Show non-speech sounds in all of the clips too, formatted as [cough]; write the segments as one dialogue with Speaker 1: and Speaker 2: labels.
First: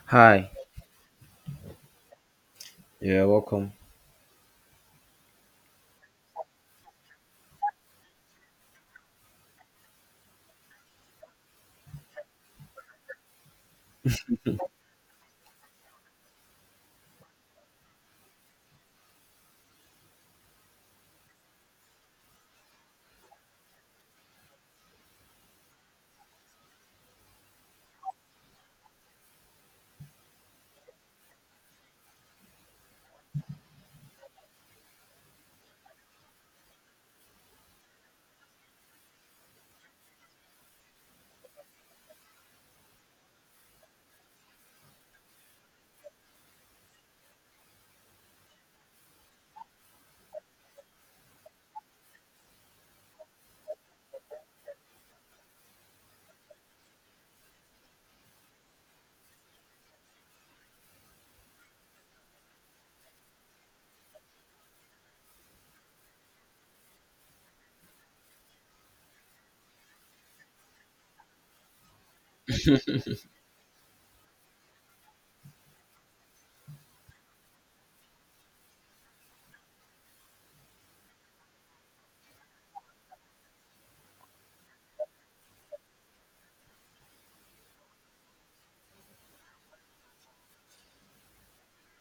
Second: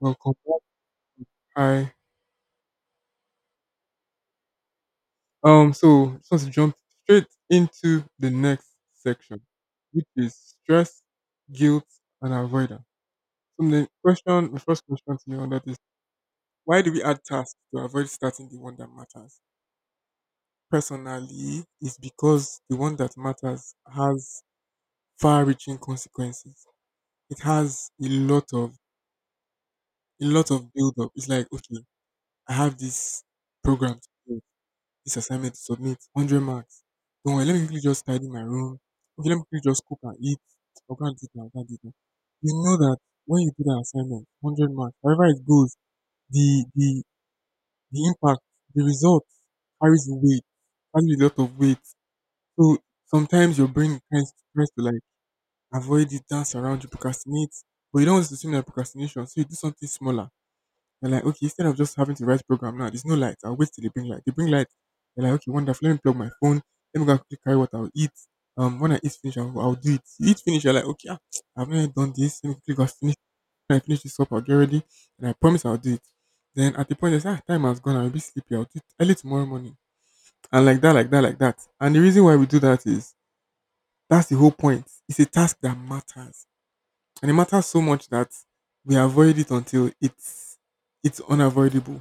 Speaker 1: Welcome
Speaker 2: Hi.
Speaker 1: back. Hi.
Speaker 2: Yeah, welcome.
Speaker 1: So just want to jump straight into the next section, which is stress, guilt, and avoidance. So the first question to you on that is, why do we add tasks to avoid starting the one that matters? Personally, it's because the one that matters has far reaching consequences. It has a lot of build up. It's like, okay, I have this program. This assignment to submit, 100 marks. Don't worry, let me quickly just tidy my room. Okay, let me quickly just cook and eat. I'll go and do it now, I'll go and do it now. You know that when you do that assignment, 100 marks, however it goes, the, the, the impact, the result carries weight, carries a lot of weight. So sometimes your brain tries to like avoid it, dance around you, procrastinate, but you don't want it to seem like procrastination. So you do something smaller. They're like, okay, instead of just having to write program now, there's no light. I'll wait till they bring light. They bring light. They're like, okay, wonderful. Let me plug my phone. Let me go and quickly carry what I'll eat. When I eat finish, I'll do it. You eat finish, you're like, okay, ah, I've not done this. Let me quickly go finish. When I finish this up, I'll get ready, and I promise I'll do it. Then at the point, they say, ah, time has gone. I'll be sleepy. I'll do it early tomorrow morning. And like that, like that, like that. And the reason why we do that is that's the whole point. It's a task that matters, and it matters so much that we avoid it until it's unavoidable.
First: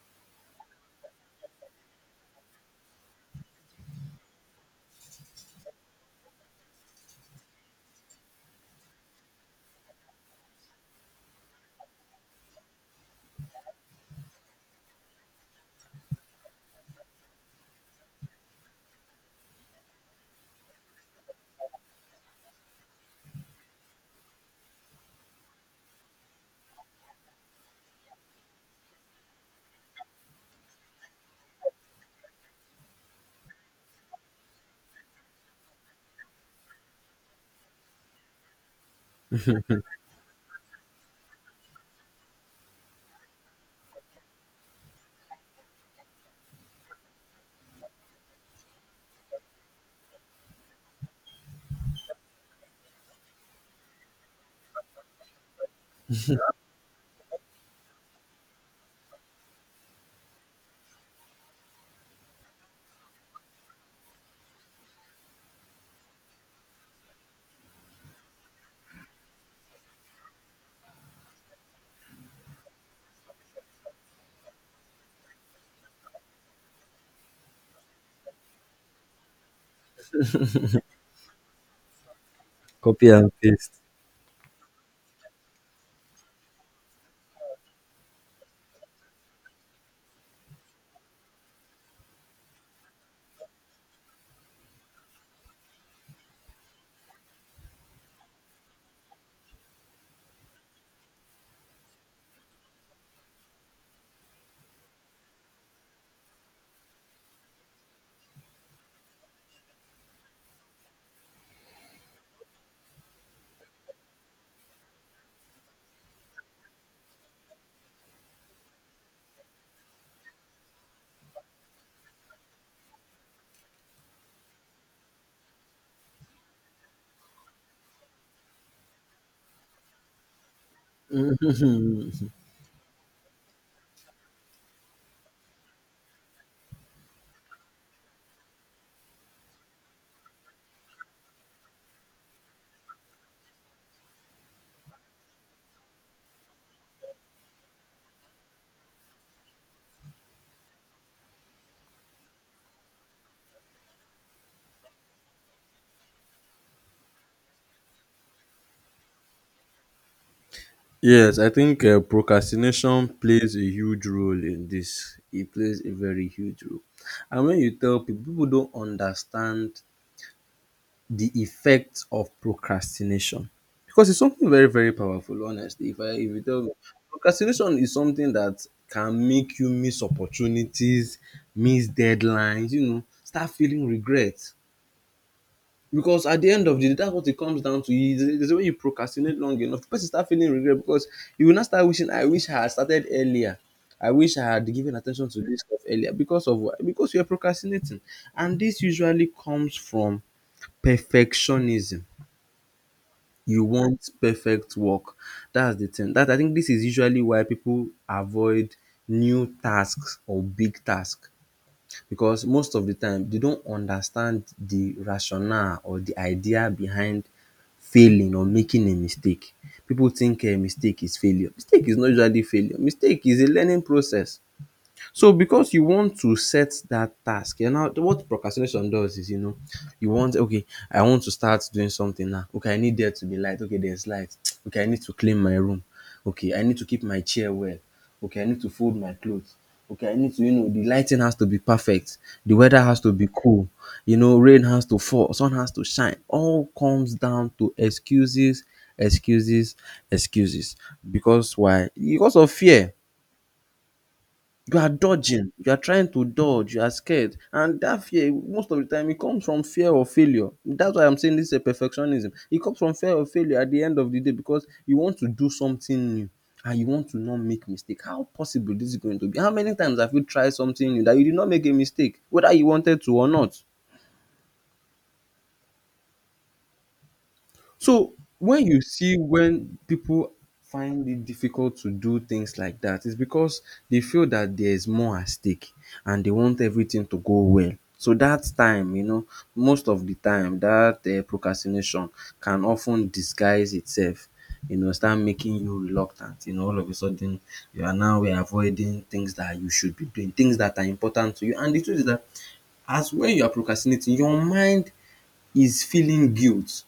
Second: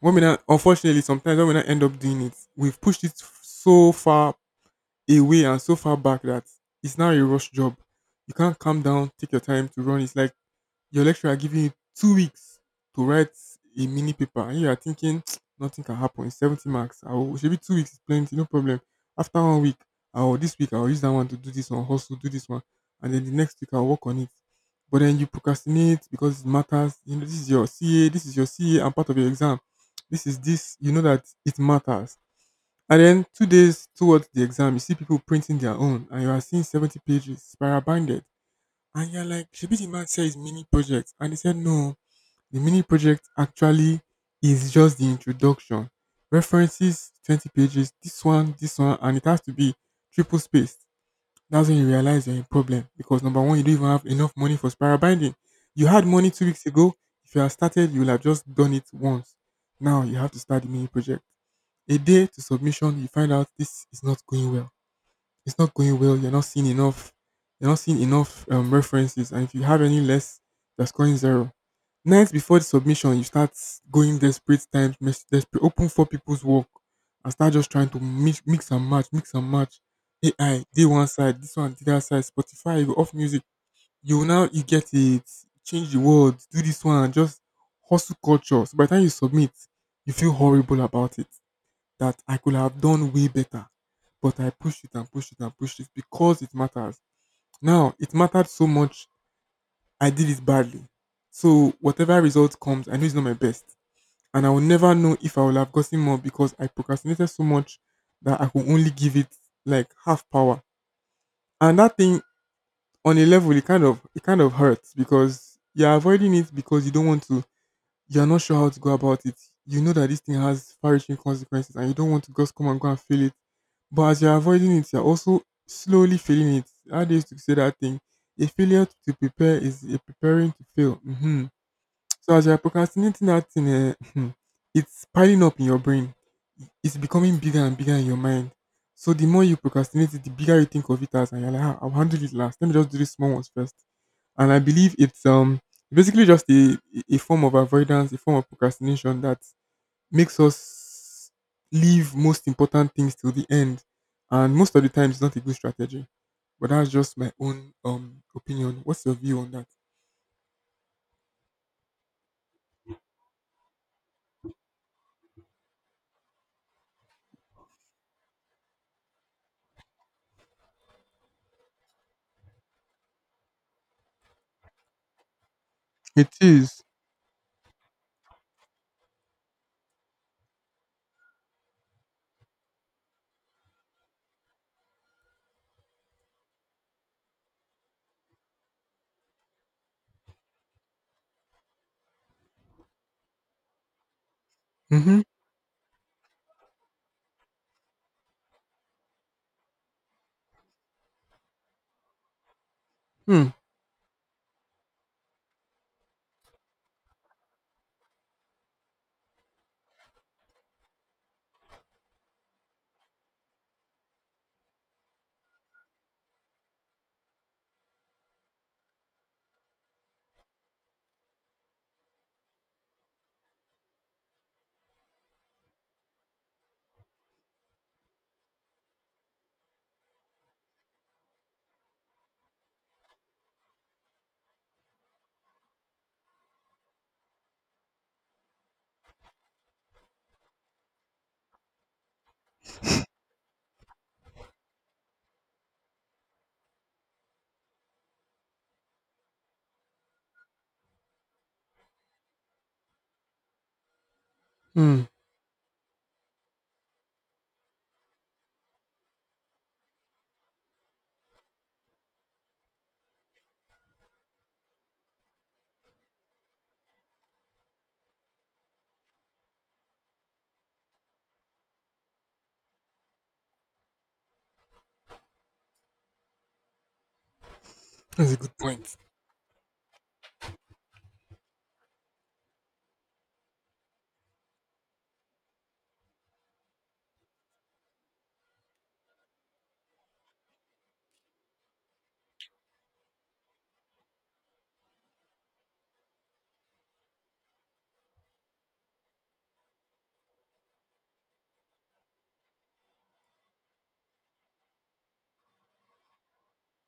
Speaker 1: When we not, unfortunately, sometimes when we not end up doing it, we've pushed it so far away and so far back that it's now a rush job. You can't calm down, take your time to run. It's like your lecturer giving you 2 weeks to write a mini paper, and you are thinking, [tsk] nothing can happen. It's 70 marks. I will should be, 2 weeks is plenty, no problem. After one week, I will this week I will use that one to do this one, hustle, do this one, and then the next week I'll work on it. But then you procrastinate because it matters. You know, this is your CA, and part of your exam. This is this. You know that it matters. And then 2 days towards the exam, you see people printing their own, and you are seeing 70 pages spiral binded, and you're like, should be, the man says mini project. And they said, no, the mini project actually is just the introduction. References, 20 pages, this one, and it has to be triple spaced. That's when you realize you're in problem, because number one, you don't even have enough money for spiral binding. You had money 2 weeks ago. If you had started, you would have just done it once. Now you have to start the mini project. A day to submission, you find out this is not going well. You're not seeing enough. You're not seeing enough references, and if you have any less, you're scoring zero. Nights before the submission, you start going desperate times, desperate, open for people's work, and start just trying to mix and match. AI, day one side, this one, the other side, Spotify, you
Speaker 2: Copy
Speaker 1: off
Speaker 2: and
Speaker 1: music.
Speaker 2: paste.
Speaker 1: You now you get it. Change the words, do this one, just hustle culture. So by the time you submit, you feel horrible about it, that I could have done way better. But I pushed it and pushed it and pushed it because it matters. Now, it mattered so much, I did it badly. So, whatever result comes, I know it's not my best. And I will never know if I will have gotten more, because I procrastinated so much that I could only give it like half power. And that thing, on a level, it kind of hurts because you're avoiding it because you don't want to, you're not sure how to go about it. You know that this thing has far-reaching consequences, and you don't want to just come and go and feel it. But as you're avoiding it, you're also slowly feeling it. How do you used to say that thing? A failure to prepare is a preparing to fail.
Speaker 2: [laughs]
Speaker 1: Hmm.
Speaker 2: Mhm.
Speaker 1: So as you're procrastinating that thing, eh, [laughs] it's piling up in your brain. It's becoming bigger and bigger in your mind. So the more you procrastinate it, the bigger you think of it as, and you're like, ah, I'll handle it last. Let me just do these small ones first. And I believe it's basically just a form of avoidance, a form of procrastination that makes us leave most important things till the end. And most of the time, it's not a good strategy. But that's just my own opinion. What's your view on that?
Speaker 2: Yes, I think procrastination plays a huge role in this. It plays a very huge role. And when you tell people, people don't understand the effects of procrastination because it's something very, very powerful. Honestly, if
Speaker 1: It
Speaker 2: you tell me,
Speaker 1: is.
Speaker 2: procrastination is something that can make you miss opportunities, miss deadlines. You know, start feeling regret. Because at the end of the day, that's what it comes down to. Is when you procrastinate long enough, the person start feeling regret because you will not start wishing, I wish I had started earlier. I wish I had given
Speaker 1: Mm-hmm.
Speaker 2: attention to this stuff earlier. Because of what? Because you're procrastinating. And this usually comes from perfectionism.
Speaker 1: Hmm.
Speaker 2: You want perfect work. That's the thing. That I think this is usually why people avoid new tasks or big tasks because most of the time they don't understand the rationale or the idea behind failing or making a mistake. People think mistake is failure. Mistake is not usually failure. Mistake is a learning process. So because you want to set that task, you know what procrastination does is, you know, you want okay, I want to start doing something now. Okay, I need there to be light. Okay, there's light. [tsk] Okay, I need to clean my room. Okay, I need to keep my chair well. Okay, I need to fold my clothes. Okay, I need to, you know, the lighting has to be perfect. The weather has to be cool. You know, rain has to fall, sun has to shine. All comes down to excuses, excuses, excuses. Because why? Because of fear, you are
Speaker 1: Hmm.
Speaker 2: dodging, you are trying to dodge, you are scared. And that fear, most of the time, it comes from fear of failure. That's why I'm saying this is a perfectionism. It comes from fear of failure at the end of the day because you want to do something new and you want to not make mistake. How possible this is going to be? How many times have you tried something new that you did not make a mistake, whether you wanted to or not? So
Speaker 1: That's a good
Speaker 2: when you
Speaker 1: point.
Speaker 2: see when people find it difficult to do things like that, it's because they feel that there's more at stake and they want everything to go well. So that time, you know, most of the time, that procrastination can often disguise itself, you know, start making you reluctant. You know, all of a sudden, you are now avoiding things that you should be doing, things that are important to you. And the truth is that as when you are procrastinating, your mind is feeling guilt.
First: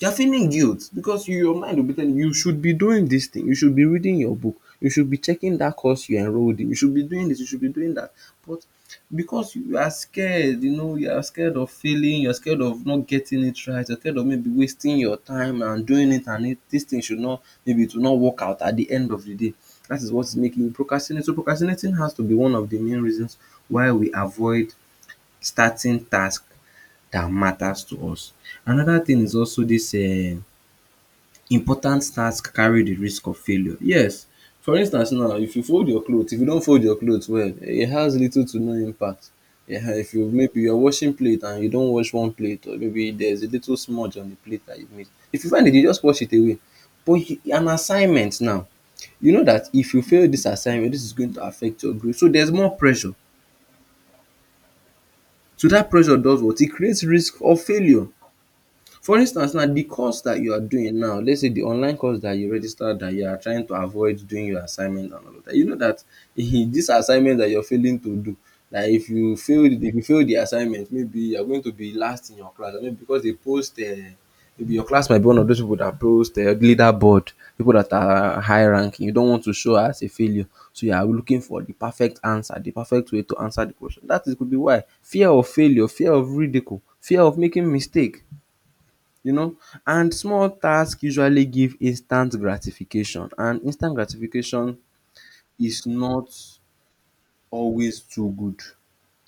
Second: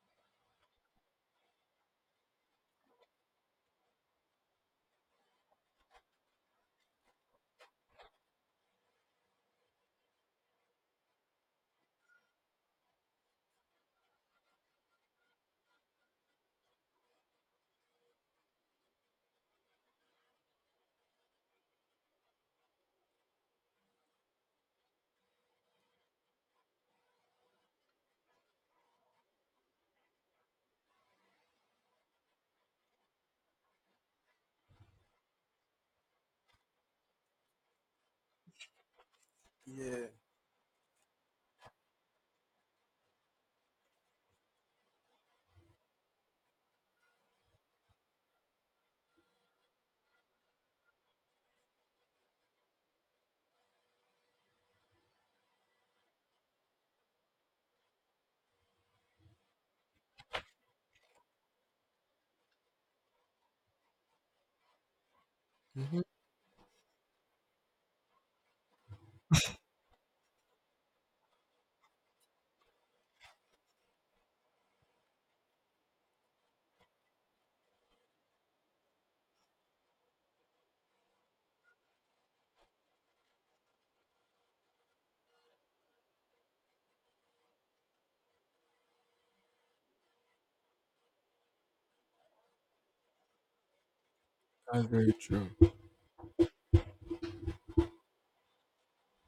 Speaker 2: You're feeling guilt because your mind will be telling you, you should be doing this thing, you should be reading your book, you should be checking that course you enrolled in, you should be doing this, you should be doing that. But because you are scared, you know, you are scared of failing, you're scared of not getting it right, you're scared of maybe wasting your time and doing it, and this thing should not, maybe it will not work out at the end of the day. That is what's making you procrastinate. So procrastinating has to be one of the main reasons why we avoid starting task that matters to us. Another thing is also this important task carry the risk of failure. Yes, for instance now if you fold your cloth, if you don't fold your cloth well, eh, it has little to no impact.
Speaker 1: Yeah.
Speaker 2: If you maybe you are washing plate and you don't wash one plate or maybe there is a little smudge on the plate that you made, if you find it you just wash it away. But you, an assignment now, you know that if you fail this assignment this is going to affect your grade, so there is more pressure. So that pressure does what? It creates risk of failure. For instance now the course that you are doing now, let's say the online course that you registered that you are trying to avoid doing your assignment and all of that, you know
Speaker 1: Hmm.
Speaker 2: that [laughs] this assignment that you're failing to do, that if you fail the assignment maybe you're going to be last in your class, I mean, because they post maybe your class might be one of those people that post leaderboard, people that are high ranking, you don't want to show as a failure. So you are looking for the perfect answer, the perfect way to answer the question. That is could be why. Fear of failure, fear of ridicule, fear of making mistake, you know, and small tasks usually give instant gratification, and instant gratification
Speaker 1: That's very true.
Speaker 2: is not always too good.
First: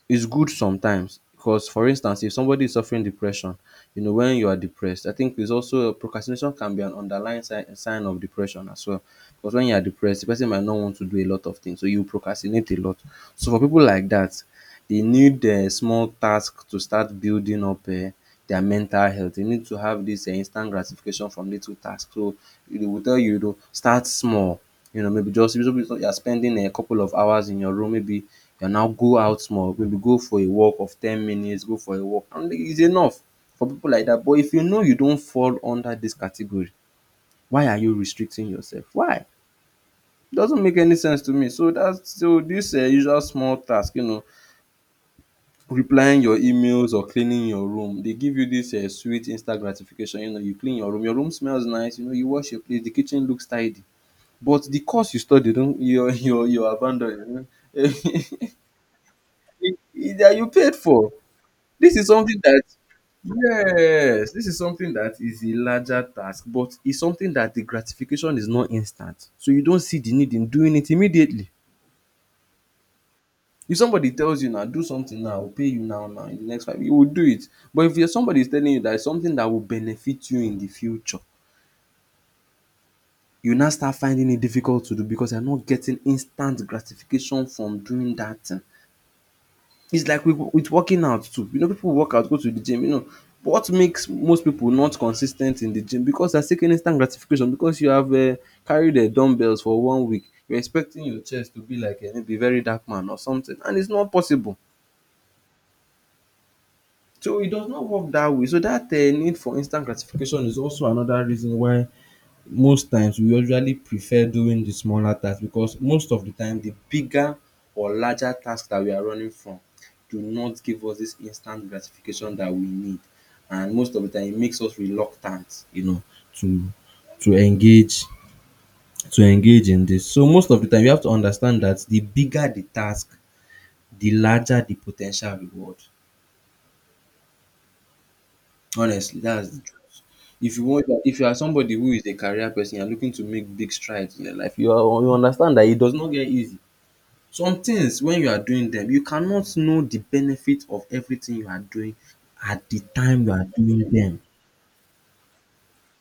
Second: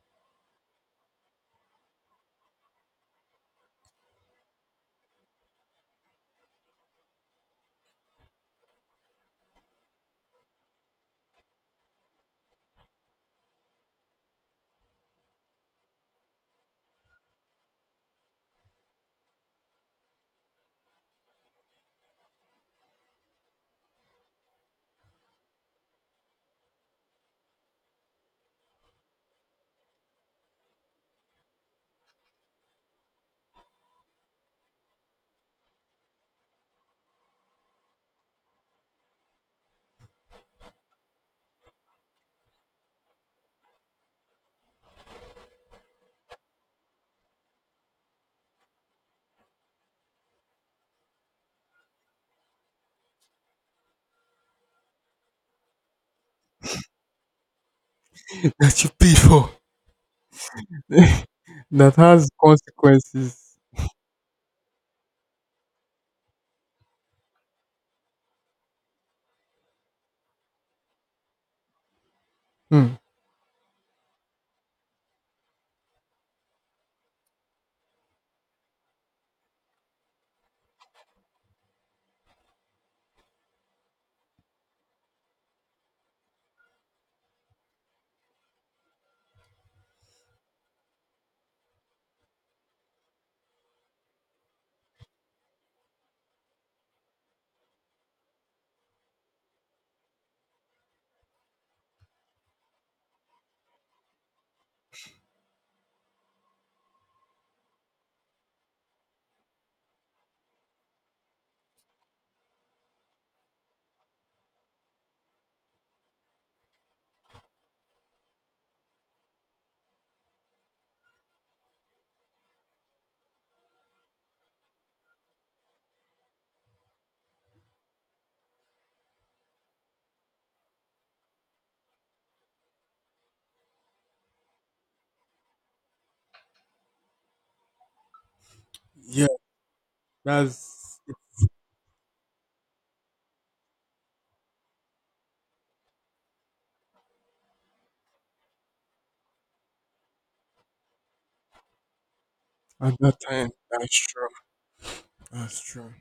Speaker 2: It's good sometimes because for instance if somebody is suffering depression, you know, when you are depressed I think it's also procrastination can be an underlying sign of depression as well, because when you are depressed the person might not want to do a lot of things so you procrastinate a lot. So for people like that, they need small task to start building up their mental health. They need to have this instant gratification from little task, so they will tell you, you know, start small. You know, maybe just you are spending a couple of hours in your room, maybe you now go out small, maybe go for a walk of 10 minutes, go for a walk and it's enough for people like that. But if you know you don't fall under this category, why are you restricting yourself? Why? It doesn't make any sense to me. So that's, so this usual small task, you know, replying your emails or cleaning your room, they give you this sweet instant gratification. You know, you clean your room smells nice, you know, you wash your plate, the kitchen looks tidy. But the course you study, don you [laughs] you abandon. [laughs] That
Speaker 1: [laughs] That you paid for.
Speaker 2: you paid for.
Speaker 1: [laughs] That
Speaker 2: This is
Speaker 1: has
Speaker 2: something that,
Speaker 1: consequences.
Speaker 2: yes, this is something that is a larger task, but it's something that the gratification is not instant. So you don't see the need in doing it immediately.
Speaker 1: Hmm.
Speaker 2: If somebody tells you now, do something now, I'll pay you now, now in the next five, you will do it. But if you're somebody is telling you that it's something that will benefit you in the future, you now start finding it difficult to do because you're not getting instant gratification from doing that thing. It's like with working out too. You know, people work out, go to the gym, you know. But what makes most people not consistent in the gym because they're seeking instant gratification, because you have carried the dumbbells for one week. You're expecting your chest to be like maybe very dark man or something, and it's not possible. So it does not work that way. So that need for instant gratification is also another reason why most times we usually prefer doing the smaller tasks, because most of the time the bigger or larger tasks that we are running from do not give us this instant gratification that we need, and most of the time it makes us reluctant, you know, to to engage engage in this. So most of the time you have to understand that the bigger the task, the larger the potential reward. Honestly,
Speaker 1: Yeah,
Speaker 2: that's the truth. If you want,
Speaker 1: that's it.
Speaker 2: if you are somebody who is a career person, you are looking to make big strides in your life, you are, you understand that it does not get easy. Some things when you are doing them, you cannot know the benefit of everything you are doing at the
Speaker 1: At that
Speaker 2: time you are
Speaker 1: time.
Speaker 2: doing
Speaker 1: That's
Speaker 2: them.
Speaker 1: true. That's true.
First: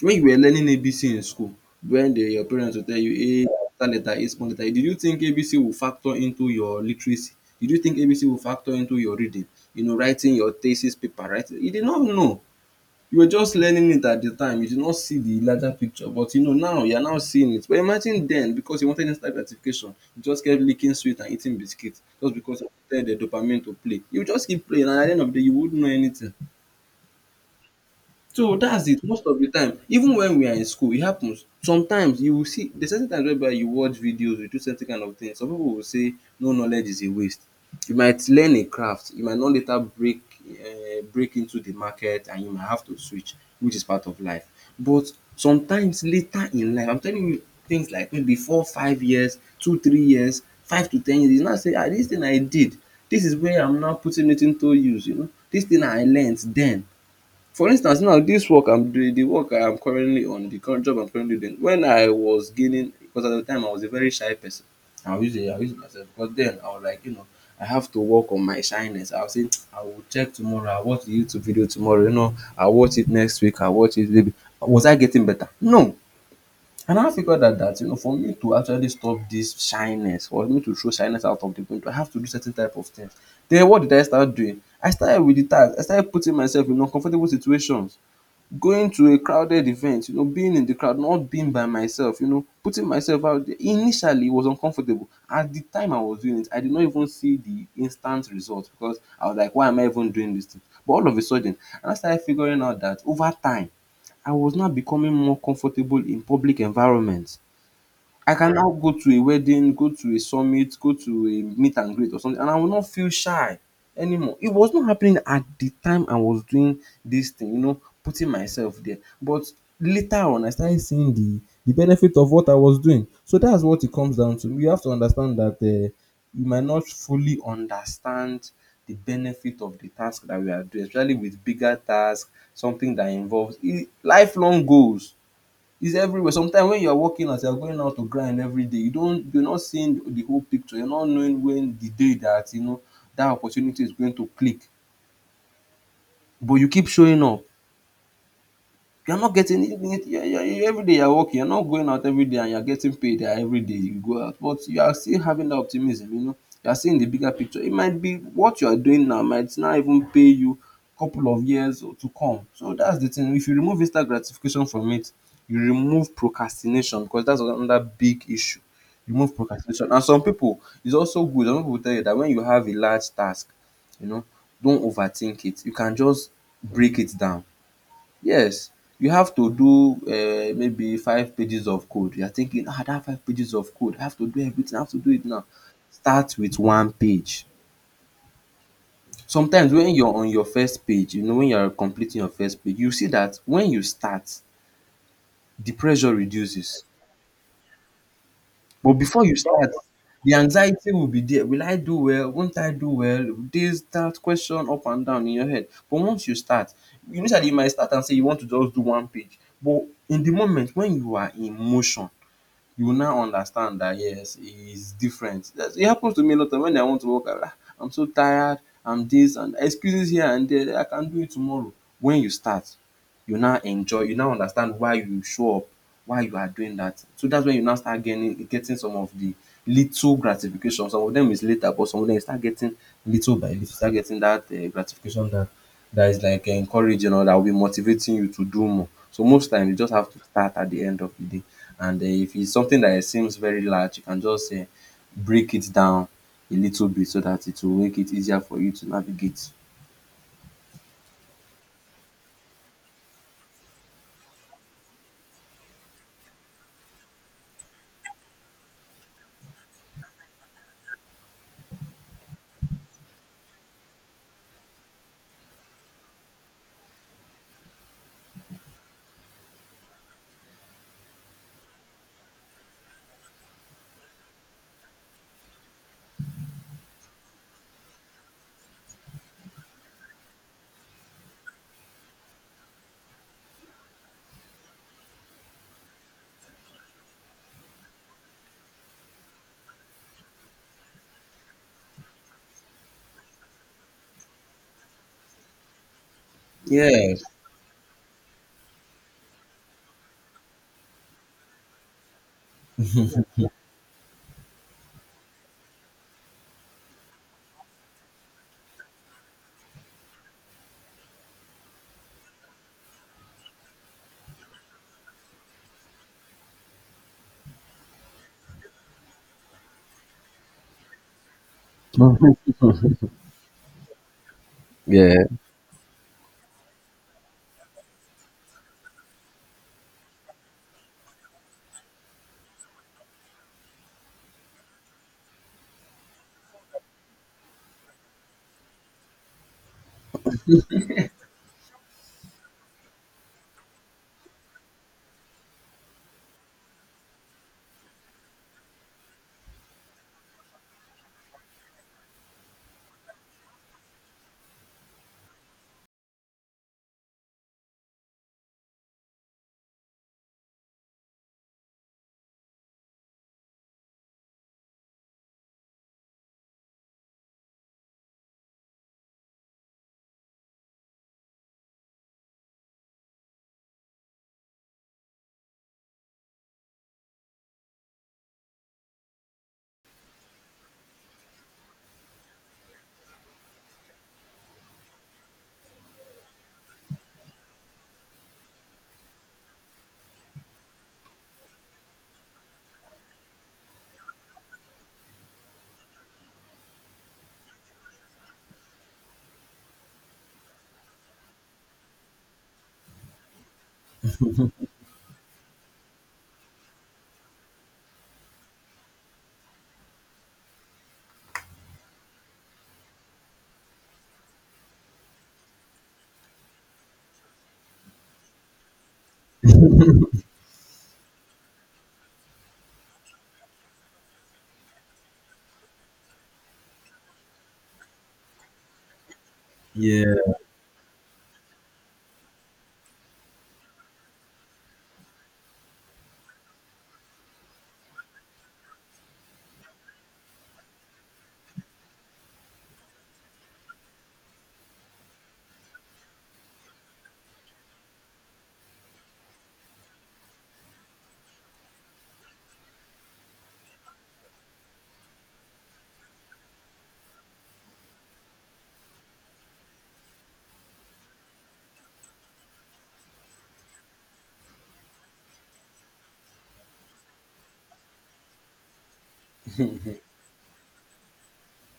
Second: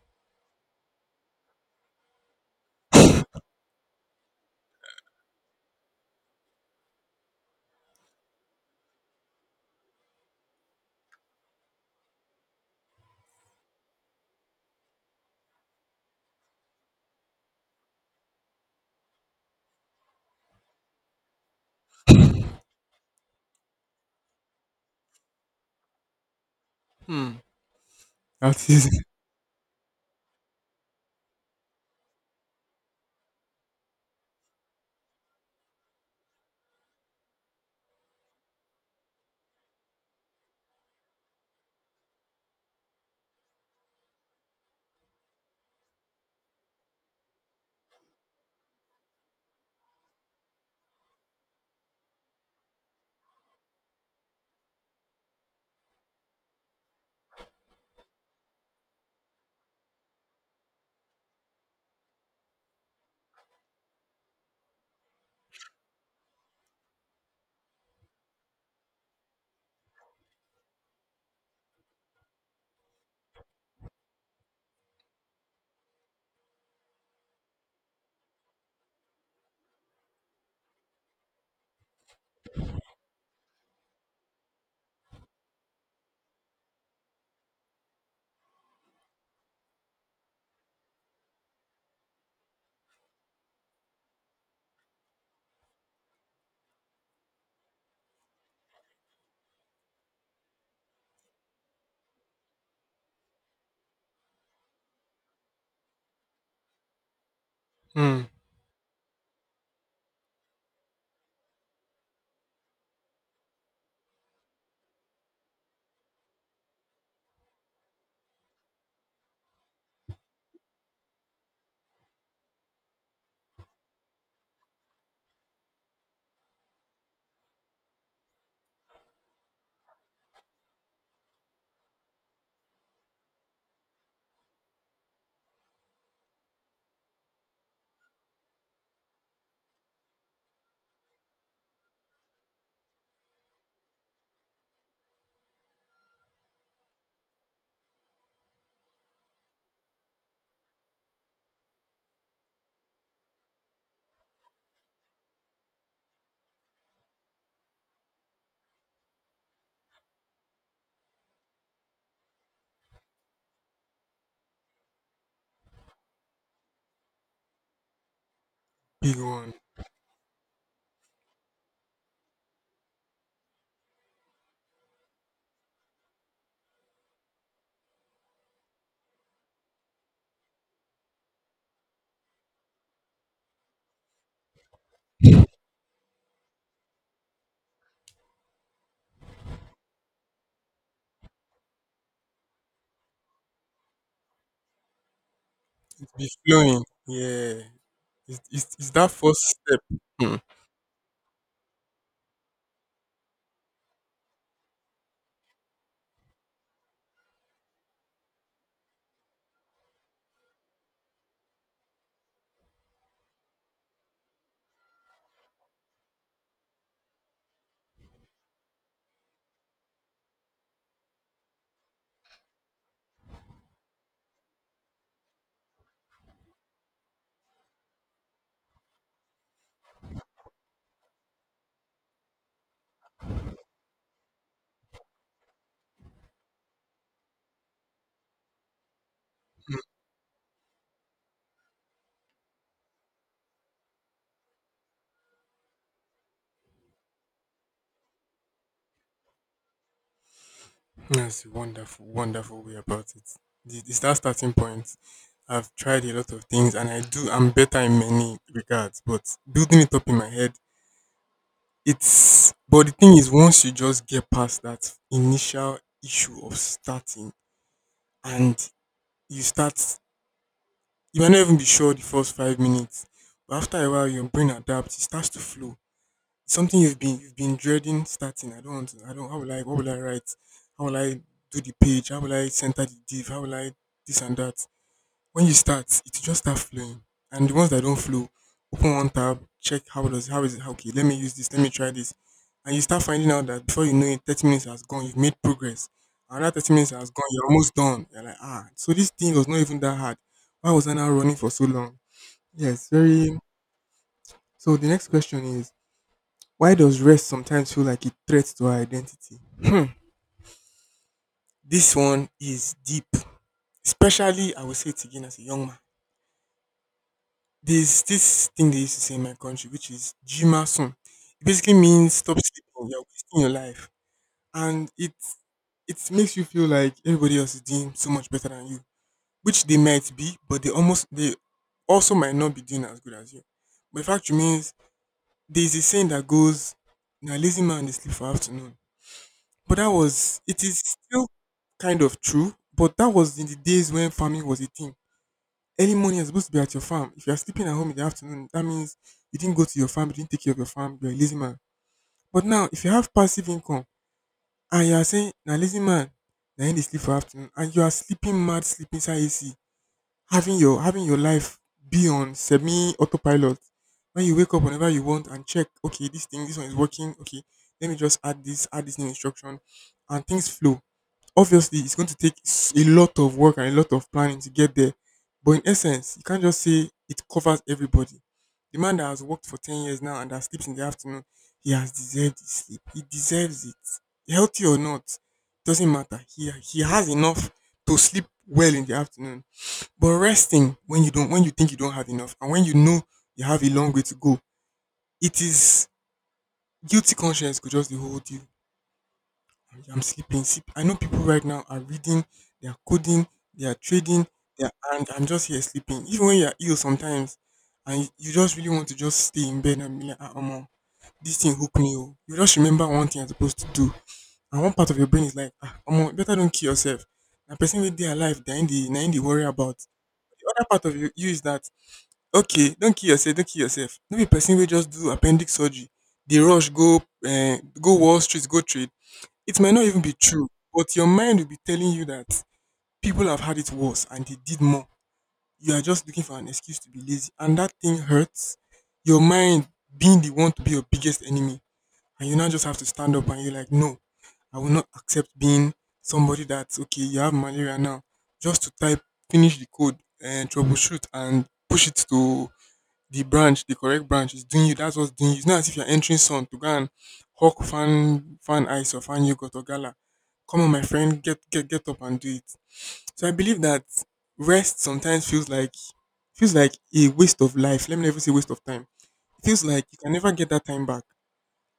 Speaker 2: When you were learning ABC in school, when the your parents will tell you A capital letter, A small letter, did you think ABC will factor into your literacy? Did you think ABC will factor into your reading? You know, writing your thesis paper, right? You did not know. You were just learning it at the time. You did not see the larger picture, but you know, now you are now seeing it. But imagine then, because you wanted instant gratification, you just kept licking sweet and eating biscuit. Just because you wanted the dopamine to play, you just keep playing, and at the end of the day, you wouldn't know anything.
Speaker 1: Hmm.
Speaker 2: So
Speaker 1: That
Speaker 2: that's
Speaker 1: is.
Speaker 2: it. Most of the time, even when we are in school, it happens. Sometimes you will see there's certain times whereby you watch videos, you do certain kind of things. Some people will say no knowledge is a waste. You might learn a craft, you might not later break into the market, and you might have to switch, which is part of life. But sometimes later in life, I'm telling you, things like maybe 4, 5 years, 2, 3 years, 5 to 10 years, you now say, ah, this thing I did, this is where I'm now putting it into use. You know, this thing I learnt then. For instance, now this work I'm doing, the work I am currently on, the current job I'm currently doing, when I was gaining, because at the time I was a very shy person. I'll use it myself, because then I was like, you know, I have to work on my shyness. I'll say [tsk] I will check tomorrow, I'll watch the YouTube video tomorrow, you know, I'll watch it next week, I'll watch it maybe. Was I getting better? No. And I figured out that, you know, for me to actually stop this shyness, for me to show shyness out of the window, I have to do certain type of things. Then what did I start doing? I started with the task. I started putting myself in uncomfortable situations, going to a crowded event, you know, being in the crowd, not being by myself, you know, putting myself out there. Initially, it was uncomfortable. At the time I was doing it, I did not even see the instant result, because I was like, why am I even doing this thing? But all of a sudden, and I started figuring out that over time, I was now becoming more comfortable in public environments.
Speaker 1: [laughs] Hmm.
Speaker 2: I can now go to a wedding, go to a summit, go to a meet and greet or something, and I will not feel shy anymore. It was not happening at the time I was doing this thing, you know, putting myself there. But later on, I started seeing the benefit of what I was doing. So that's what it comes down to. You have to understand that you might not fully understand the benefit of the task that we are doing, especially with bigger tasks, something that involves lifelong goals. It's everywhere. Sometimes when you are working, as you are going out to grind every day, you're not seeing the whole picture. You're not knowing when the day that, you know, that opportunity is going to click, but you keep showing up. You're not getting it. You every day you're working. You're not going out every day, and you're getting paid every day you go out. But you are still having that optimism, you know. You're seeing the bigger picture. It might be what you're doing now might not even pay you a couple of years or to come. So that's the thing. If you remove instant gratification from it, you remove procrastination, because that's another big issue. You
Speaker 1: Big
Speaker 2: remove
Speaker 1: one.
Speaker 2: procrastination. And some people, it's also good. Some people tell you that when you have a large task, you know, don't overthink it. You can just break it down. Yes, you have to do, maybe five pages of code. You are thinking, ah, dat five pages of code, I have to do everything, I have to do it now.
Speaker 1: It
Speaker 2: Start with one page. Sometimes when you are on your first page, you know, when you are completing your first page, you see that when you start, the pressure
Speaker 1: be flowing.
Speaker 2: reduces.
Speaker 1: Yeah. It's
Speaker 2: But
Speaker 1: that
Speaker 2: before you
Speaker 1: first
Speaker 2: start,
Speaker 1: step.
Speaker 2: the
Speaker 1: Hmm.
Speaker 2: anxiety will be there. Will I do well? Won't I do well? This that question up and down in your head, but once you start, initially you might start and say you want to just do one page, but in the moment, when you are in motion, you will now understand that yes, he is different. That's, it happens to me a lot of when I want to work out. "Ah, I'm so tired, I'm this, and excuses here and there, I can do it tomorrow." When you start, you now enjoy, you now understand why you show up, why you are doing that. So that's when you now start getting some of the little gratification. Some of them is later, but some of them you start getting little by little. You start getting that gratification that is like encouraging, or that will be motivating you to do more. So most times you
Speaker 1: Hmm.
Speaker 2: just have to start at the end of the day. And if it's something that seems very large, you can just break it down a little bit, so that it will make it easier for you to navigate.
Speaker 1: That's a wonderful, wonderful way about it. It's that starting point. I've tried a lot of things and I do, I'm better in many regards, but building it up in my head. It's but the thing is, once you just get past that initial issue of starting, and you start, you might not even be sure the first 5 minutes. But after a while your brain adapts, it starts to flow. It's something you've been dreading starting. I don't want to, I don't, how will I, what will I write? How will I do the page? How will I center the div? How will I this and that? When you start, it will just start flowing. And the ones that don't flow, open one tab, check, how does how is it how- okay, let me use this, let me try this. And you start finding out that before you know it, 30 minutes has gone, you've made progress. Another 30 minutes has
Speaker 2: Yes.
Speaker 1: gone,
Speaker 2: [laughs]
Speaker 1: you're almost done. You're like, ah, so this thing was not even that hard. Why was I now running for so long? Yes, very. So the next question is, why does rest sometimes feel like it threats to our identity? Hmm, this one is deep. Especially, I would say it again, as a young man. There's this thing they used to say in my country, which is "jimasun." It basically means stop
Speaker 2: Mhm.
Speaker 1: sleeping. You're wasting your life, and it
Speaker 2: Yeah.
Speaker 1: it makes you feel like everybody else is doing so much better than you, which they might be, but they also might not be doing as good as you. But the fact remains, there's a saying that goes, "Na lazy man they sleep for afternoon." But that was, it is still kind of true, but that was in the days when farming was a thing. Early morning, you're supposed to be at your farm. If you're sleeping at home in the afternoon, that means you didn't go to your farm, you didn't take care of your farm, you're a lazy man. But now, if you have passive income and you're saying, now lazy man, now in the sleep for afternoon, and you are sleeping mad, sleeping inside AC, having your life be on semi autopilot. When you wake up whenever you want and check, okay, this thing, this one is working, okay, let me just add this new instruction, and things flow. Obviously, it's going to take a lot of work and a lot of planning to get there. But in essence, you can't just say it covers everybody. The man that has worked for 10 years now and that sleeps in the afternoon, he has deserved his sleep. He deserves it. Healthy or not, doesn't matter. He has enough to sleep well in the afternoon. But resting when you don't, when you think you don't have enough, and when you know you have a long way to go, it is, guilty conscience could just dey hold you. I'm sleeping. Sleep. I know people right now are reading, they are coding, they are trading, they are, and I'm just here sleeping. Even when you're ill sometimes, and you just really want to just stay in bed and be like, ah, Omo, this thing hook me. Oh." You just remember one thing you're supposed to do, and one part of your brain is like, "Ah, Omo, you better don't kill yourself." And person with their life, they're in the worry about. The other part of you is that, okay, don't kill yourself, don't kill yourself. No be person will just do appendix surgery. They rush, go Wall Street, go trade, it might not even be
Speaker 2: Yeah.
Speaker 1: true, but your mind will be telling you that people have had it worse and they did more. You are just looking for an excuse to be lazy, and that thing hurts. Your mind being the one to be your biggest enemy, and you now just have to stand up and you're like, no, I will not accept being somebody that's okay. You have malaria now, just to type, finish the code, and troubleshoot, and push it to the correct branch is doing you. That's what's doing you. It's not as if you're entering Sun to go and hawk fan ice or fan yogurt or gala. Come on, my friend, get up and do it. So I believe that rest sometimes feels like a waste of life. Let me never say waste of time. It feels like you can never get that time back.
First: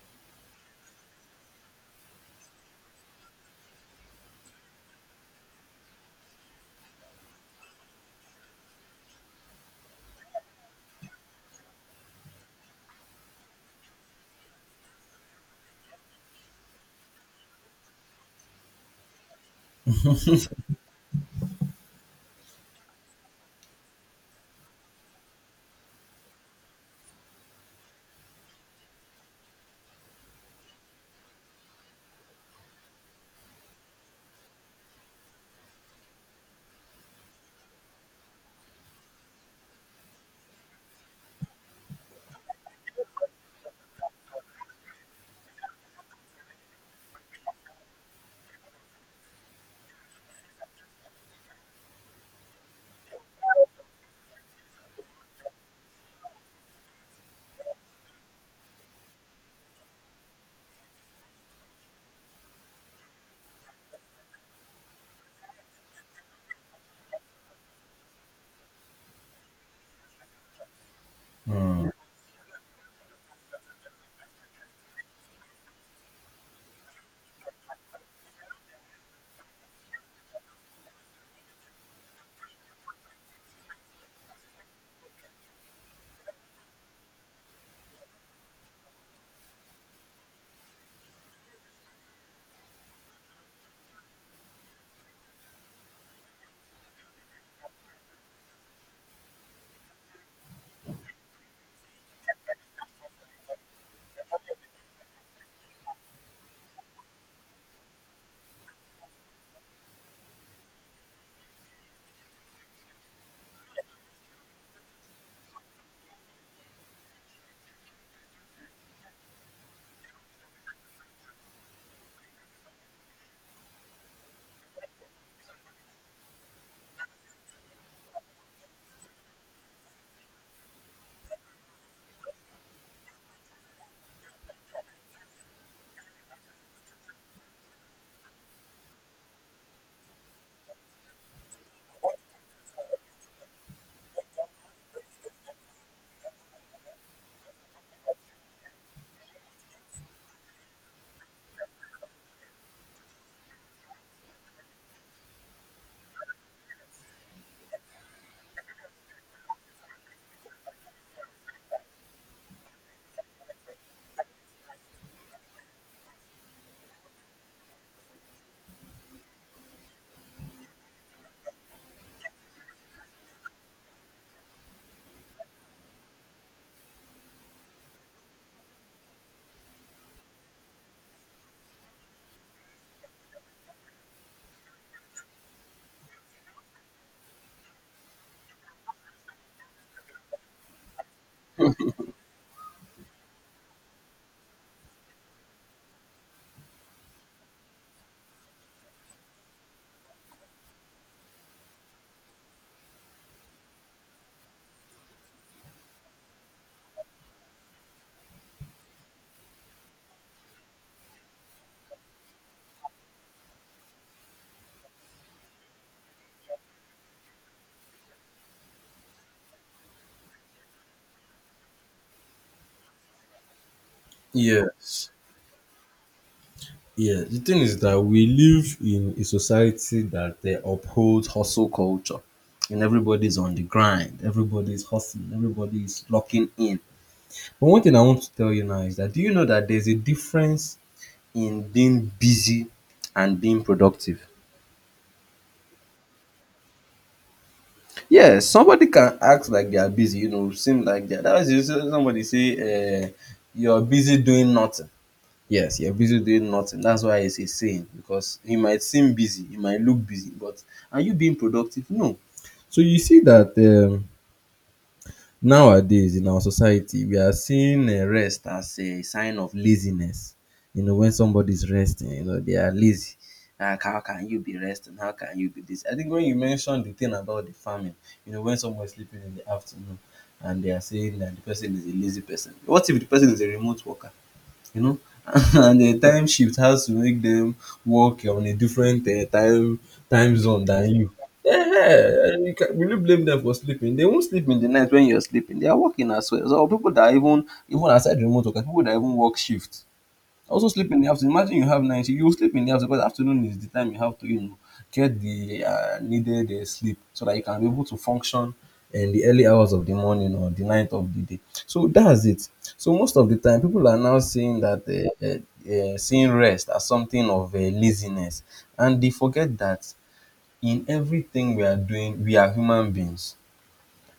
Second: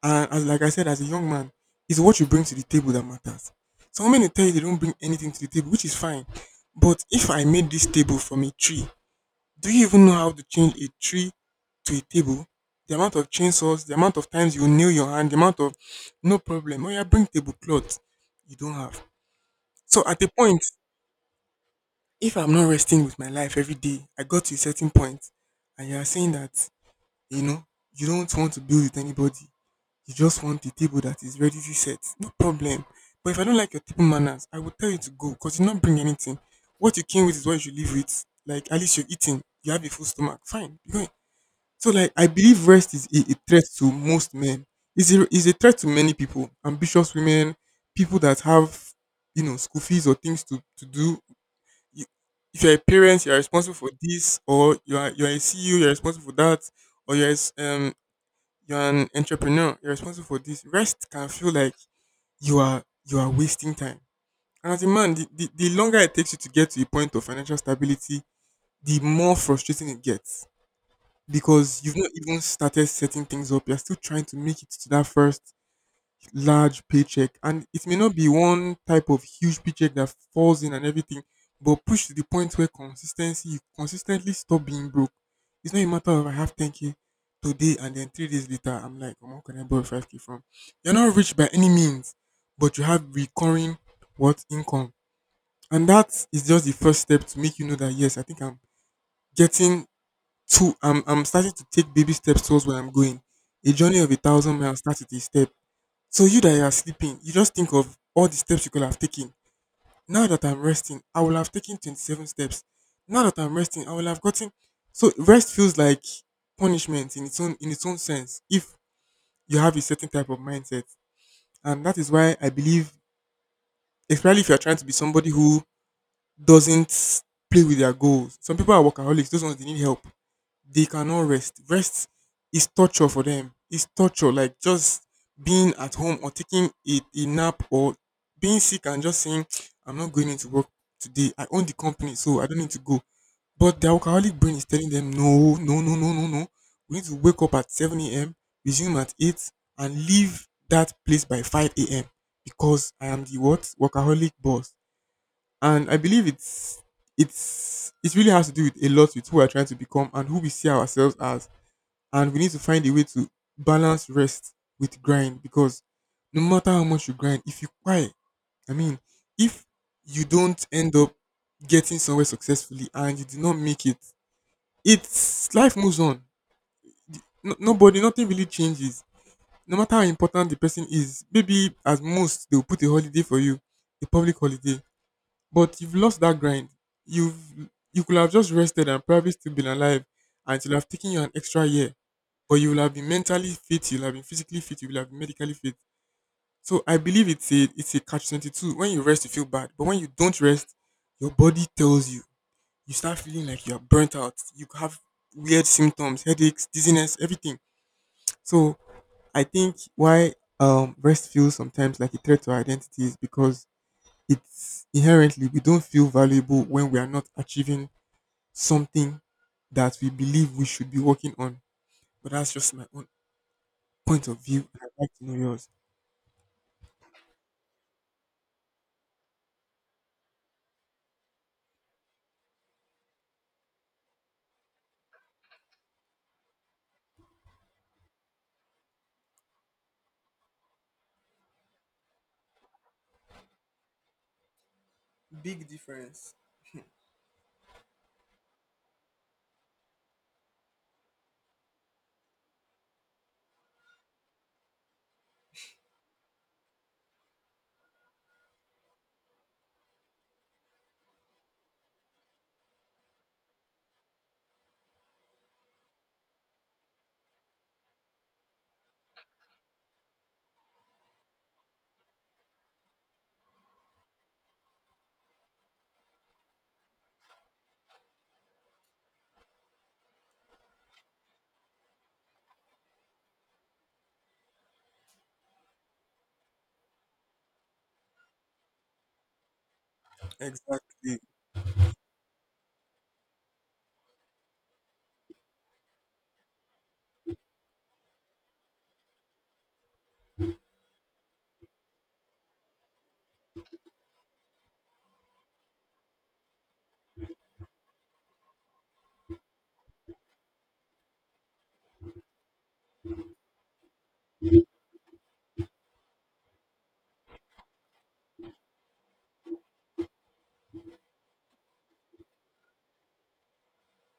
Speaker 1: And as like I said, as a young man, it's what you bring to the table that matters. Some men will tell you they don't bring anything to the table, which is fine. But if I made this table from a tree, do you even know how to change a tree to a table? The amount of chainsaws, the amount of times you nail your hand, the amount of, no problem. Oh yeah, bring tablecloth. You don't have. So at a point, if I'm not resting with my life every day, I got to a certain point, and you are saying that, you know, you don't want to build with anybody. You just want a table that is ready to set. No problem. But if I don't like your table manners, I will tell you to go because you not bring anything. What you came with is what you should leave with. Like at least you're eating. You have a full stomach. Fine. Go. So like I believe rest is a threat to most men. It's a threat to many people, ambitious women, people that have, school fees or things to do. You, if you're a parent, you're responsible for this, or you're a CEO, you're responsible for that, or you're you're an entrepreneur, you're responsible for this. Rest can feel like you are wasting time. And as a man, the longer it takes you to get to a point of financial stability, the more frustrating it gets because
Speaker 2: Hmm.
Speaker 1: you've not even started setting things up. You're still trying to make it to that first large paycheck. And it may not be one type of huge paycheck that falls in and everything, but push to the point where consistency, you consistently stop being broke. It's not a matter of I have 10K today, and then 3 days later, I'm like, "Omo, where can I borrow 5K from?" You're not rich by any means, but you have recurring what income. And that is just the first step to make you know that, yes, I think I'm getting. So I'm starting to take baby steps towards where I'm going. A journey of a thousand miles starts with a step. So you that you are sleeping, you just think of all the steps you could have taken. Now that I'm resting, I will have taken 27 steps. Now that I'm resting, I will have gotten. So rest feels like punishment in its own sense if you have a certain type of mindset, and that is why I believe, especially if you are trying to be somebody who doesn't play with their goals. Some people are workaholics; those ones they need help. They cannot rest. Rest is torture for them. It's torture. Like just being at home or taking a nap or being sick and just saying, [tsk] I'm not going into work today. I own the company, so I don't need to go. But the alcoholic brain is telling them, no, no, no, no, no, no. We need to wake up at 7 a.m., resume at 8, and leave that place by 5 a.m. because I am the what? Workaholic boss. And I believe it really has to do with a lot with who we're trying to become and who we see ourselves as, and we need to find a way to balance rest with grind because no matter how much you grind, if you cry, I mean, if you don't end up getting somewhere successfully and you do not make it, it's life moves on. No, nobody, nothing really changes. No matter how important the person is, maybe at most they'll put a holiday for you, a public holiday, but you've lost that grind. You've you could have just rested and probably still been alive, and it would have taken you an extra year. But you will have been mentally fit, you'll have been physically fit, you will have been medically fit. So I believe it's a catch 22. When you rest, you feel bad, but when you don't rest, your body tells you. You start feeling like you are burnt out. You have weird symptoms, headaches, dizziness, everything. So I think why rest feels sometimes like a threat to our identity is because it's inherently we don't feel valuable when we are not achieving something that we believe we should be working on. But that's just my own point of view, and I'd
Speaker 2: Yes.
Speaker 1: like to know yours.
Speaker 2: Yeah. The thing is that we live in a society that they uphold hustle culture. And everybody's on the grind. Everybody's hustling. Everybody's locking in. But one thing I want to tell you now is that, do you know that there's a difference in being busy and being productive?
Speaker 1: Big difference.
Speaker 2: Yeah, somebody can act like they are busy, you know, seem like they are. That is, somebody say, you're busy doing nothing. Yes, you're busy doing nothing. That's why it's a saying, because you might seem busy, you might look busy, but are you being productive? No. So you see that, nowadays in our society, we are seeing rest as a sign of laziness. You know, when somebody is resting, you know, they are lazy. Like, how can you be resting? How can you be this? I think when you mentioned the thing about the farming, you know, when someone is sleeping in the afternoon, and they are saying that the person is a lazy person. What if the person is a remote worker? You know, [laughs] and the time shift has to make them work on a different time zone than you.
Speaker 1: Exactly.
Speaker 2: Yeah, will you blame them for sleeping? They won't sleep in the night when you're sleeping. They are working as well. So people that, even aside remote work, people that even work shift. I also sleep in the afternoon. Imagine you have night, you will sleep in the afternoon, because afternoon is the time you have to, you know, get the needed sleep, so that you can be able to function in the early hours of the morning or the night of the day. So that's it. So most of the time, people are now saying that, seeing rest as something of laziness, and they forget that in everything we are doing, we are human beings,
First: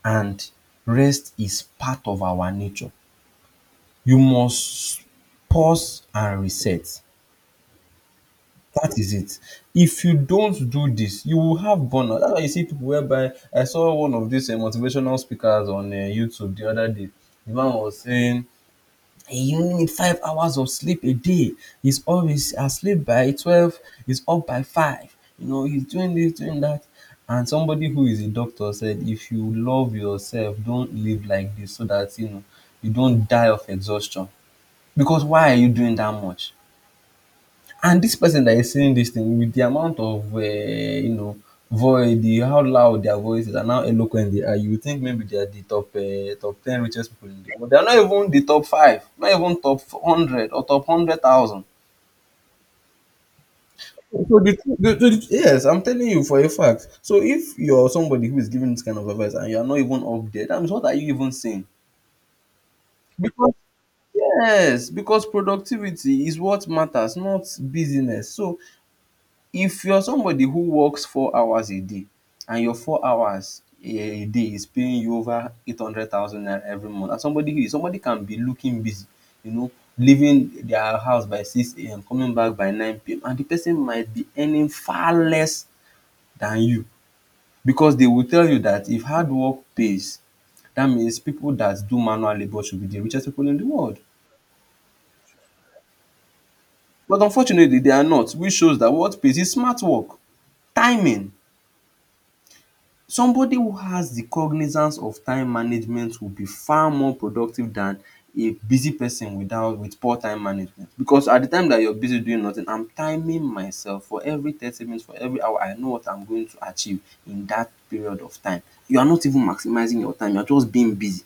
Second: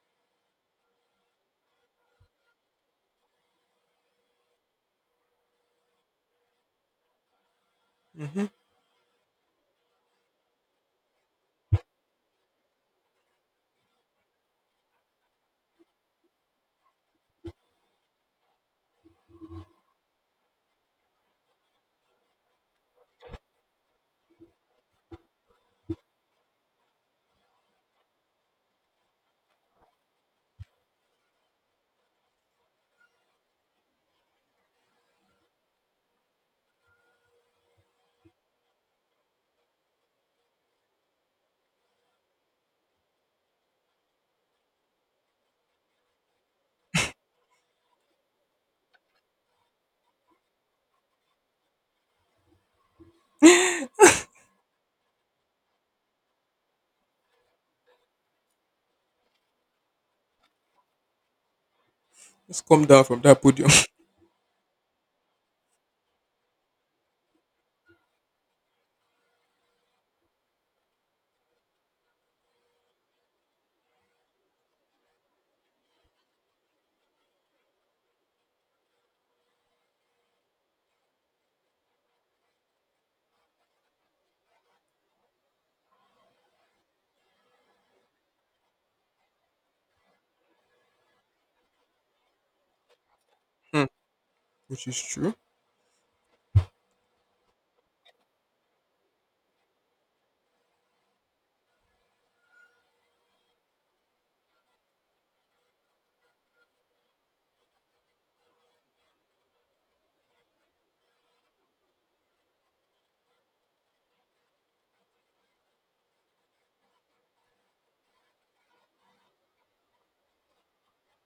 Speaker 2: and rest is part of our nature. You must pause and reset.
Speaker 1: Mm-hmm.
Speaker 2: That is it. If you don't do this, you will have burnout. That's why you see people whereby, I saw one of these motivational speakers on YouTube the other day. The man was saying, "Hey, you need 5 hours of sleep a day. He's always asleep by 12, he's up by 5. You know, he's doing this, doing that." And somebody who is a doctor said, if you love yourself, don't live like this, so that, you know, you don't die of exhaustion. Because why are you doing that much? And this person that is saying this thing, with the amount of, you know, voice, the how loud their voices and how eloquent they are, you would think maybe they are the top, ten richest people in the world. They are not even the top five, not even top 100 or top 100,000. So yes, I'm telling you for a fact. So if you're somebody who is giving this kind of advice and you are not even up there, that means what are you even saying?
Speaker 1: Let's come down from that
Speaker 2: Because
Speaker 1: podium.
Speaker 2: yes, because productivity is what matters, not business. So, if you are somebody who works 4 hours a day, and your 4 hours a day is paying you over 800,000 naira every month, and somebody can be looking busy, you know, leaving their house by 6 a.m., coming back by 9 p.m., and the person might be earning far less than you, because they will tell you that if hard work pays, that means people that do manual labour should be the richest people in the
Speaker 1: [laughs] Hmm.
Speaker 2: world.
Speaker 1: Which is true.
Speaker 2: But unfortunately they are not, which shows that what pays is smart work, timing. Somebody who has the cognizance of time management will be far more productive than a busy person without with poor time management, because at the time that you're busy doing nothing, I'm timing myself. For every 30 minutes, for every hour, I know what I'm going to achieve in that period of time. You are not even maximizing your time, you are just being busy.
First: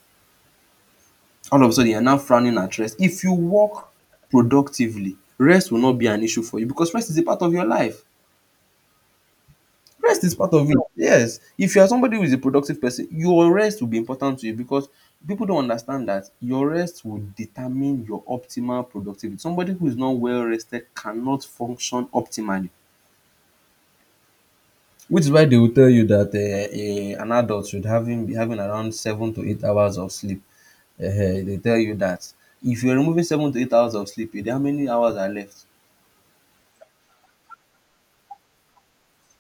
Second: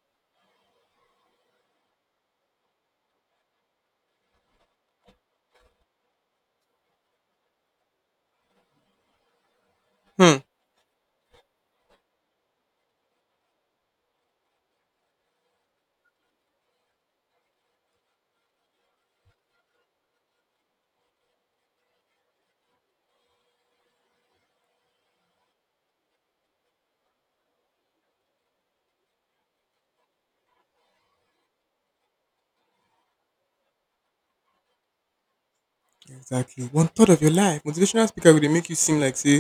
Speaker 2: All of a sudden you are now frowning at rest. If you work productively, rest will not be an issue for you, because rest is a part of your life. Rest is
Speaker 1: Hmm.
Speaker 2: part of it. Yes. If you are somebody who is a productive person, your rest will be important to you because people don't understand that your rest will determine your optimal productivity. Somebody who is not well rested cannot function optimally. Which is why they will tell you that an adult should having around 7 to 8 hours of sleep. They tell you that if you're removing 7 to 8 hours of sleep, eh, how many hours are left?
Speaker 1: Exactly. One third of your life. Motivational speaker will dey make you seem like say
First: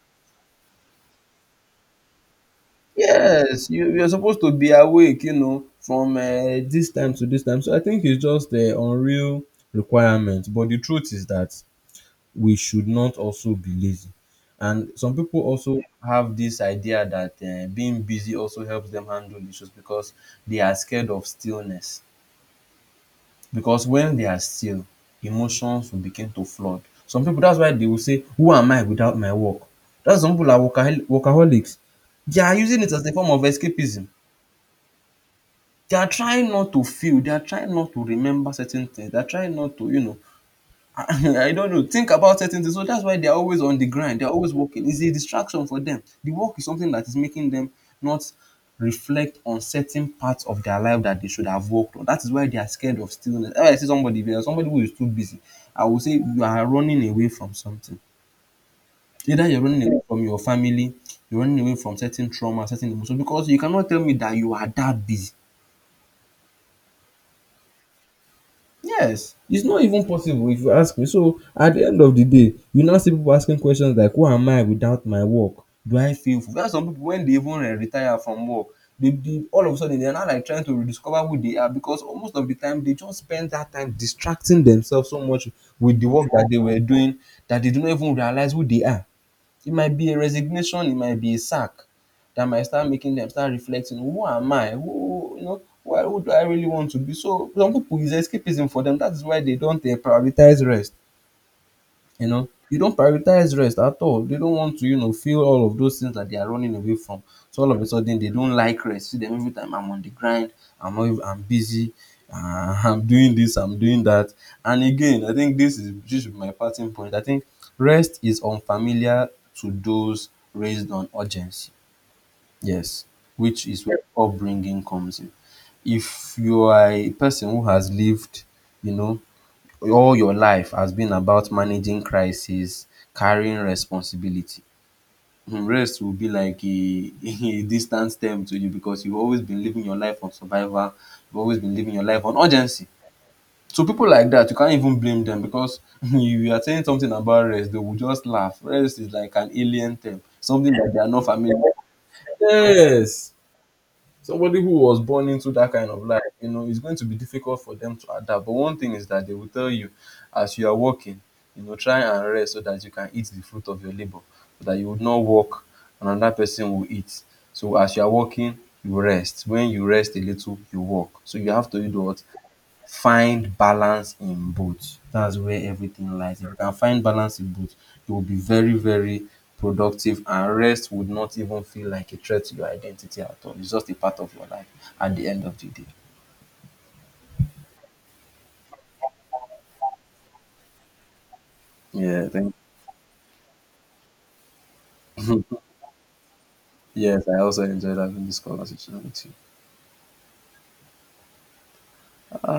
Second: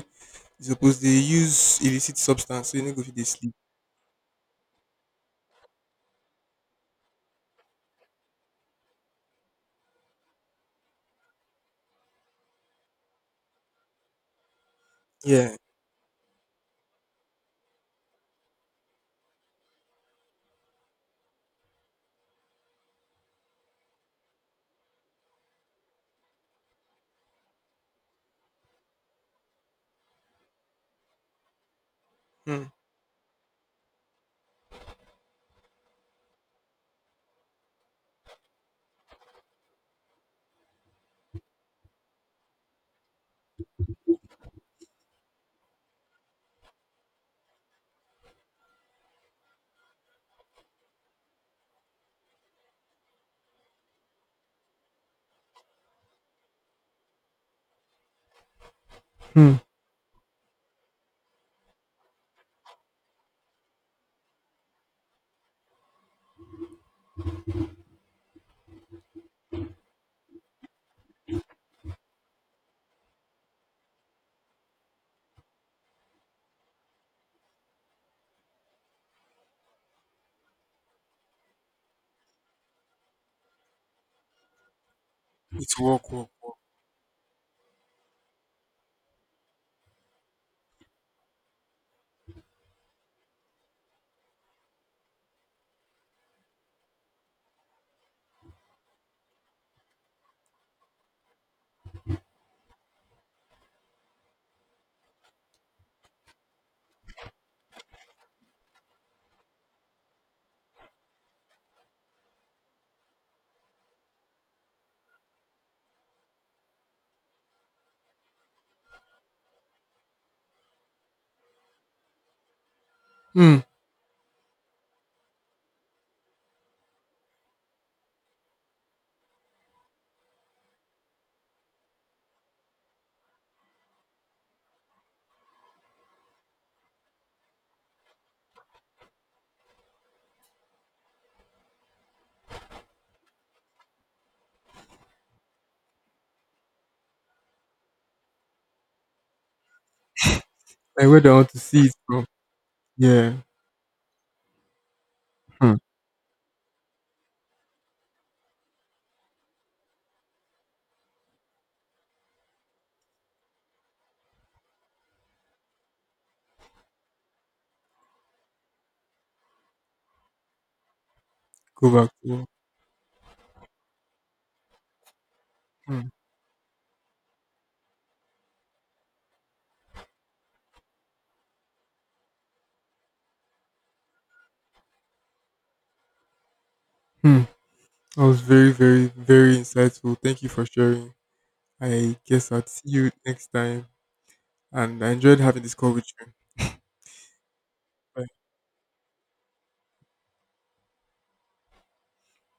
Speaker 1: you suppose they use illicit substance so you no go fit dey sleep.
Speaker 2: Yes, you you're supposed to be awake, from this time to this time. So I think it's just the unreal requirement. But the truth is that we should not also be lazy. And some people
Speaker 1: Yeah.
Speaker 2: also have this idea that being busy also helps them handle issues because they are scared of stillness. Because when they are still, emotions will begin to flood. Some people, that's why they will say, "Who am I without my work?" That's some people are workaholics. They are
Speaker 1: Hmm.
Speaker 2: using it as a form of escapism. They are trying not to feel. They are trying not to remember certain things. They are trying not to, [laughs] I don't know, think about certain things. So that's why they are always on the grind. They are always working. It's a distraction for them. The work is something that is making them not reflect on certain parts of their life that they should have worked on. That is why they are scared of stillness. If I see somebody, if you are somebody who is too busy, I will say you are running away from something. Either
Speaker 1: Hmm.
Speaker 2: you're running away from your family, you're running away from certain trauma, certain emotions, because you cannot tell me that you are that busy. Yes, it's not even possible if you ask me. So at the end of the day, you now see people asking questions like, "Who am I without my work? Do I feel full?" That's some people when they even retire from work, they all of a sudden they are now like trying to rediscover who they are because most of the time they just spend that time distracting themselves so much
Speaker 1: It's
Speaker 2: with the
Speaker 1: work,
Speaker 2: work
Speaker 1: work,
Speaker 2: that
Speaker 1: work.
Speaker 2: they were doing that they do not even realize who they are. It might be a resignation, it might be a sack that might start making them start reflecting, who am I? Who you know, why who do I really want to be? So some people is escapism for them. That is why they don't prioritize rest. You don't prioritize rest at all. They don't want to, feel all of those things that they are running away from. So all of a sudden, they don't like rest. See them every time I'm on the grind, I'm always, I'm busy, [laughs] I'm doing this, I'm doing that. And again, I think this is just my parting point. I think rest is unfamiliar to those raised on urgency. Yes,
Speaker 1: Hmm.
Speaker 2: which is where upbringing comes in. If you are a person who has lived, you know, all your life has been about managing crisis, carrying responsibility. Hmm, rest will be like a [laughs] a distant term to you because you've always been living your life on survival, you've always been living your life on urgency. So people like that, you can't even blame them because [laughs] you are saying something about rest, they will just laugh. Rest is like an alien term, something that they are
Speaker 1: Like where
Speaker 2: not
Speaker 1: do I want
Speaker 2: familiar
Speaker 1: to
Speaker 2: with.
Speaker 1: see it from?
Speaker 2: Yes.
Speaker 1: Yeah.
Speaker 2: Somebody who was born into that
Speaker 1: Hmm.
Speaker 2: kind of life, it's going to be difficult for them to adapt. But one thing is that they will tell you as you are working, try and rest so that you can eat the fruit of your labor, so that you would not work and another person will eat. So as you are working, you rest. When you rest a little, you work. So you have to
Speaker 1: Go
Speaker 2: do
Speaker 1: back
Speaker 2: what
Speaker 1: to work.
Speaker 2: find balance in both. That's where
Speaker 1: Hmm.
Speaker 2: everything lies. If you can find balance in both, you will be very, very productive, and rest would not even feel like a threat to your identity at all. It's just a part of your life at the end of the day.
Speaker 1: Hmm. That was very, very, very insightful. Thank you for sharing. I
Speaker 2: Yeah,
Speaker 1: guess
Speaker 2: thank.
Speaker 1: I'll see you next time. And I enjoyed having this call with you.
Speaker 2: Yes, I also enjoyed having this
Speaker 1: Bye.
Speaker 2: conversation with you.